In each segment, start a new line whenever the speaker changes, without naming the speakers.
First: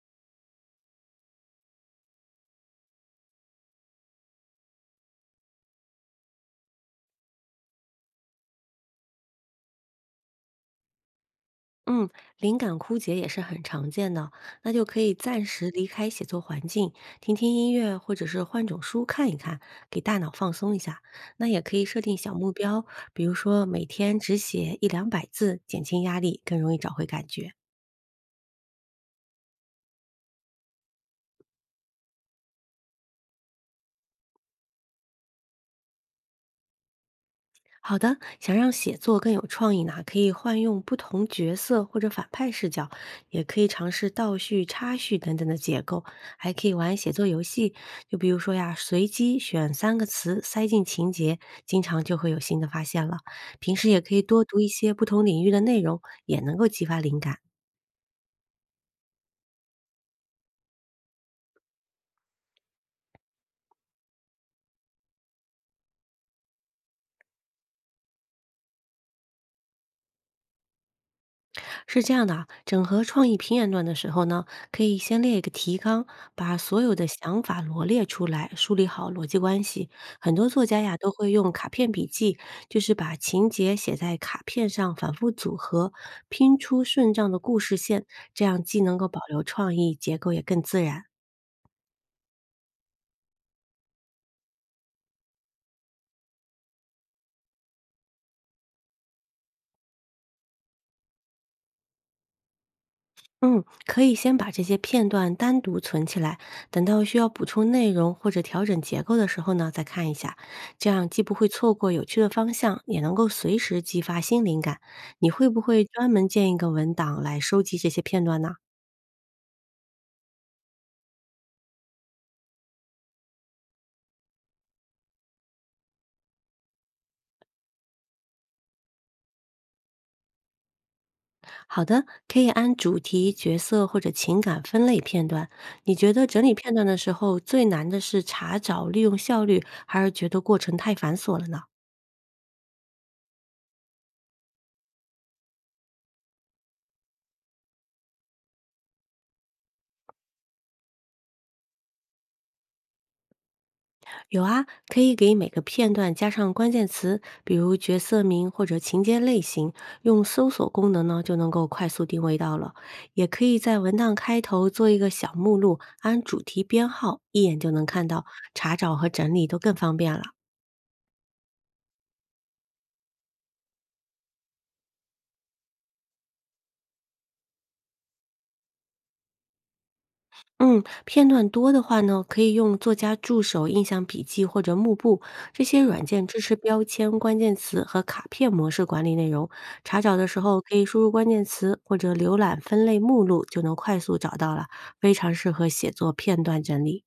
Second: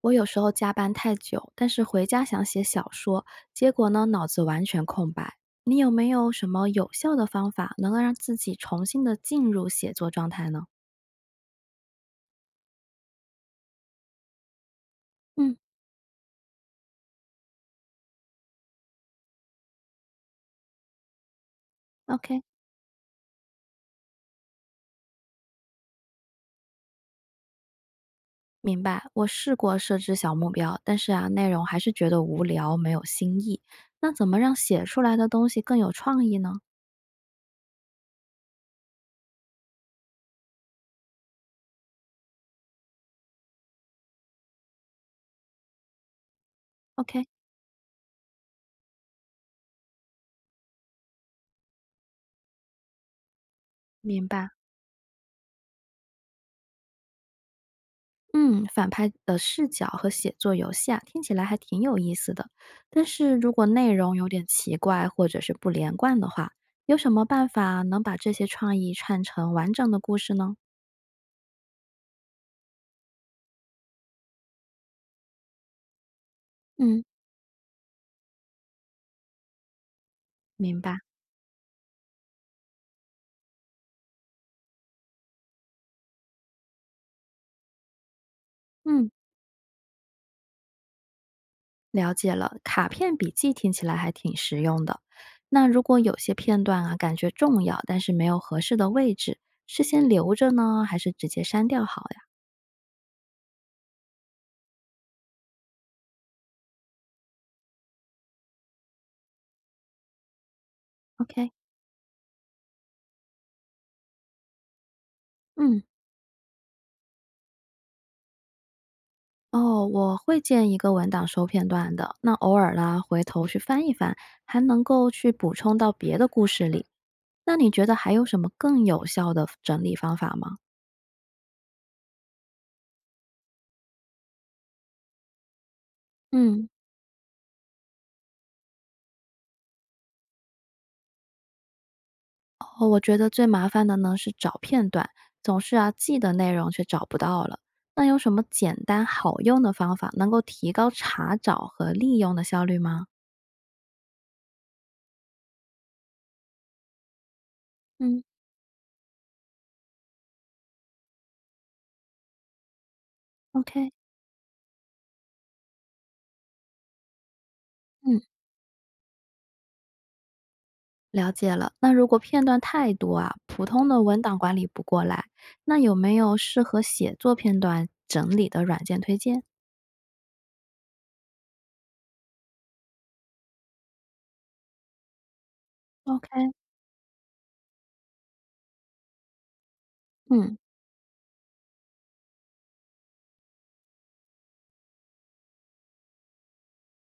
我有时候加班太久，但是回家想写小说，结果呢，脑子完全空白。你有没有什么有效的方法，能够让自己重新的进入写作状态呢？
嗯，灵感枯竭也是很常见的，那就可以暂
嗯，
时离开写作环境，听听音乐，或者是换种书看一看，给大脑放松一下。那也可以设定小
？OK，
目标，比如说每天只写一两百字，减轻压力，更容易找回感觉。
明白。我试过设置小目标，但是啊，内容还是觉得无聊，没有新意。那怎么让写出来的东西更有创意呢
好的，想让写作更有创意呢，可以换用不同角色或者反派视角，也可以尝试倒叙、插叙等等的结构，还可以玩写
？OK，
作游戏，就比如说呀，随机选3个词塞进情节，经常就会有新的发现了。平时也可以
明
多
白。
读一些不同领域的内容，也能够激发灵感。
嗯，反派的视角和写作游戏啊，听起来还挺有意思的。但是如果内容有点奇怪或者是不连贯的话，有什么办法能把这些创意串成完整的故事呢？
是这样的啊，整合创意评演段的时候呢，可以先列一个提纲，把所有
嗯，
的想法罗列出来，梳理好逻辑关系。很多作
明
家呀
白。
都会用卡片笔记，就是把情节写在卡片上，反复组合，拼出顺畅的故事线，这样既能够
嗯，
保留创意，结构也更自然。
了解了。卡片笔记听起来还挺实用的。那如果有些片段啊，感觉重要，但是没有合适的位置，是先留着呢，还是直接删掉好呀
嗯，可以先把这些片段单独存起来，等到需要补充内容或者调整结构的时候呢，再看一下。这样既不会
？OK，
错过有趣的方向，也能够随时激发新灵感。你会不
嗯。
会专门建一个文档来收集这些片段呢？
哦，我会建一个文档收片段的，那偶尔啦，回头去翻一翻，还能够去补充到别的故事里。那你觉得还有什么更有效的整理方法吗？
好的，可以按主题、角色或者情感分类片段。你觉得整理
嗯，
片段的时候最难的是查找利用效率，还是觉得过程太繁琐了呢？
哦，我觉得最麻烦的呢是找片段，总是啊记的内容却找不到了。那有什么简单好用的方法能够提高查找和利用的效率吗？
有啊，可以给每个片段加上关键词，比如角
嗯
色名或者情节类型，用搜索功能呢就能够快速定位到了。也可以在
？OK，
文档开头做一个小目录，按主题编号，一眼就能看
嗯。
到，查找和整理都更方便了。
了解了，那如果片段太多啊，普通的文档管理不过来，那有没有适合写作片段整理的软件推荐
嗯，片段多的话呢，可以用作家助手、印象笔记或者幕布这些软件
？OK，
支持标签、关键词和卡片模式管理内容。查找的时
嗯，
候可以输入关键词或者浏览分类目录，就能快速找到了，非常适合写作片段整理。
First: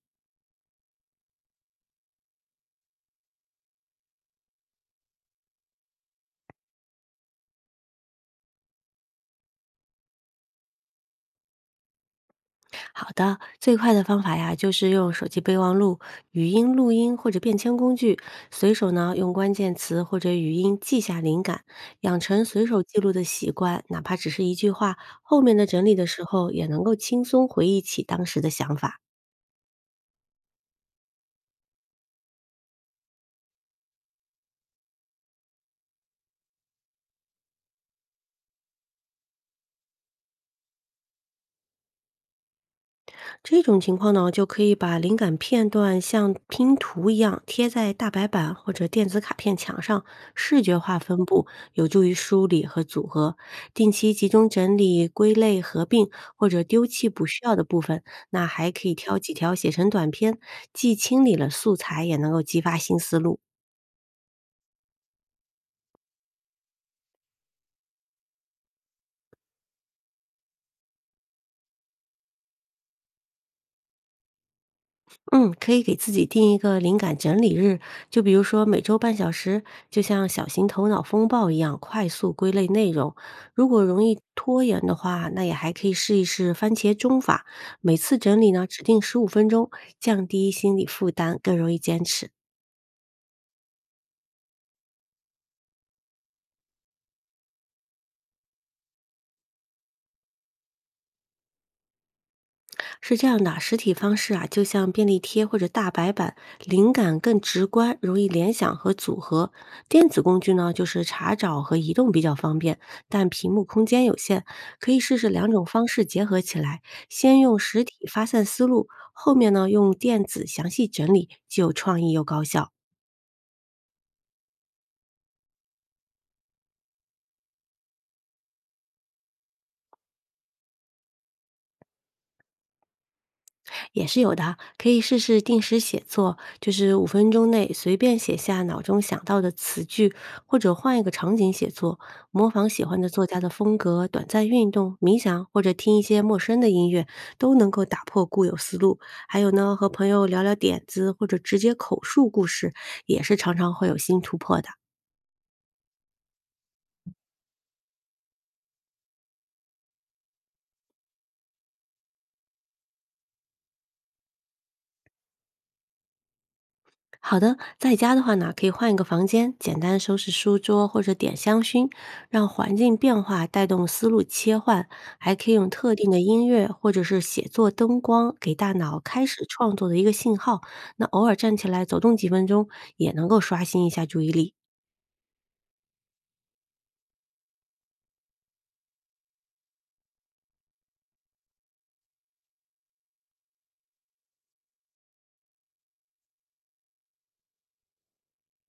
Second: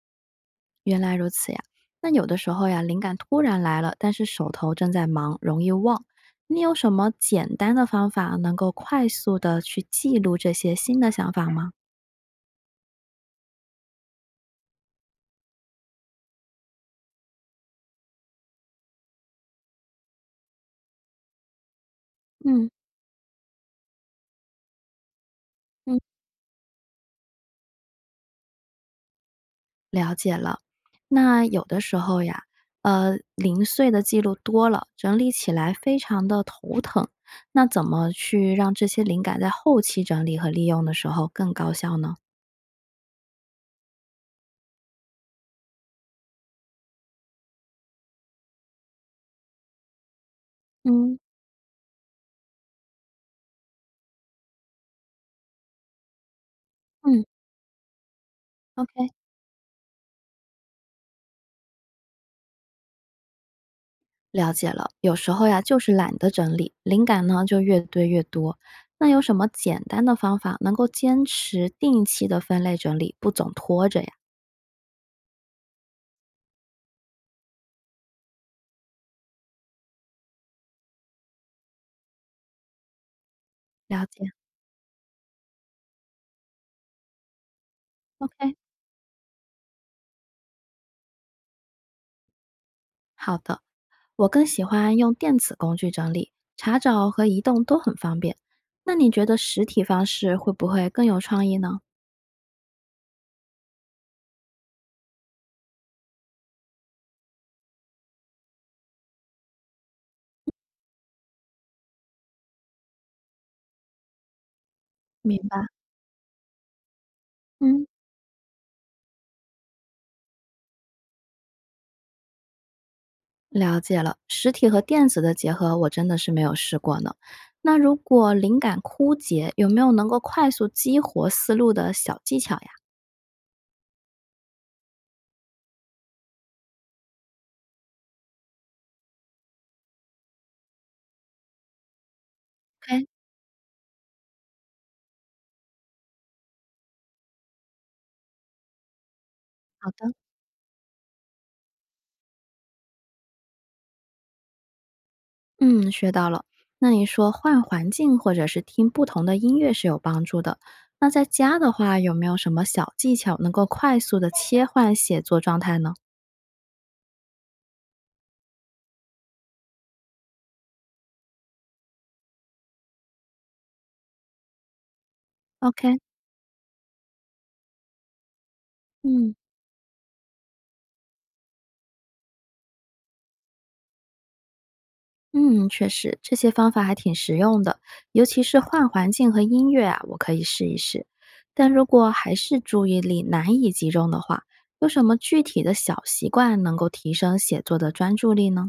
原来如此呀。那有的时候呀，灵感突然来了，但是手头正在忙，容易忘。你有什么简单的方法能够快速的去记录这些新的想法吗？
好的，最快的方法呀，就是用手机备忘录、语音录音或者便签工具，随手呢用关键词或者语音记下灵感，养成
嗯
随
嗯。
手记录的习惯，哪怕只是一句话，后面的整理的时候也能够轻松回忆起当时的想法。
了解了。那有的时候呀，零碎的记录多了，整理起来非常的头疼。那怎么去让这些灵感在后期整理和利用的时候更高效呢？
这种情况呢，就可以把灵感片段像拼图一样贴在大白板或者电子卡片墙上，视觉化
嗯
分布，有助于梳理和组合。定期集中整理、归类、合并或者丢弃
嗯
不需要的部分，那还可以
，OK，
挑几条写成短篇，既清理了素材，也能够激发新思路。
了解了，有时候呀，就是懒得整理，灵感呢就越堆越多。那有什么简单的方法能够坚持定期的分类整理，不总拖着呀？
嗯，可以给自己定一个灵感整理日，就比如说每周半小时，就像小型头脑风暴一样，快速归类内容。如果容
了
易
解
拖延的话，那也还可以试一试番茄钟法，每次整理
，OK，
呢，指定十五分钟，降低心理负担，更容易坚持。
好的。我更喜欢用电子工具整理，查找和移动都很方便。那你觉得实体方式会不会更有创意呢？
是这样的，实体方式啊，就像便利贴或者大白板，灵感更直观，容易联想和组合。电子工具呢，就是查找和移动比较方便，但屏幕空间有限，可以试试
明
两种
白，
方式结合起来，先用实
嗯，
体发散思路，后面呢用电子详细整理，既有创意又高效。
了解了，实体和电子的结合，我真的是没有试过呢。那如果灵感枯竭，有没有能够快速激活思路的小技巧呀？
也是有的啊，可以试试定时写作，就是五分钟内随便写下脑中想到的词句，或者换一个场景写作，模仿
o
喜欢
k
的作家的风格，短暂运动、冥想或者听一些陌生的音乐，都能够打破固有思路。还有呢，
好
和朋
的，
友聊聊点子，或者直接口述故事，也是常常会有新突破的。
嗯，学到了。那你说换环境或者是听不同的音乐是有帮助的。那在家的话，有没有什么小技巧能够快速的切换写作状态呢？
好的，在家的话呢，可以换一个房间，简单收拾书桌或者点香薰，让环境变化带动思路切换。还可以用特
OK，
定的音乐或者是写作灯光，给大脑开
嗯
始创作的一个信号。那偶尔站起来走动几分钟，也能够刷新一下注意力。
嗯，确实，这些方法还挺实用的，尤其是换环境和音乐啊，我可以试一试。但如果还是注意力难以集中的话，有什么具体的小习惯能够提升写作的专注力呢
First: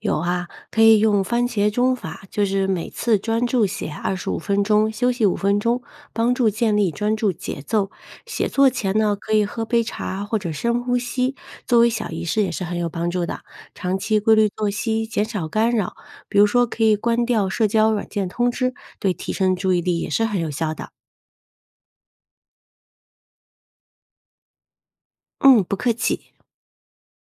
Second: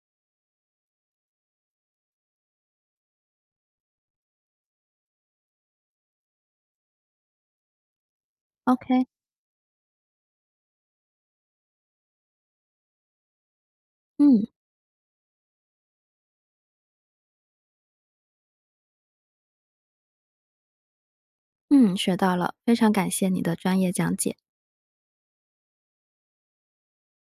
有啊，可以用番茄钟法，就是每次专注写25分钟，休息五分钟，帮助建立专注节奏。写作前
？OK，
呢，可以喝杯茶或者深呼吸，作为小仪式也是很有帮助的。长期规
嗯
律作息，减少干扰，比如说可以关掉社交软件通知，对提升注意力也是很有效的。
嗯，学到了，非常感谢你的专业讲解。
嗯，不客气。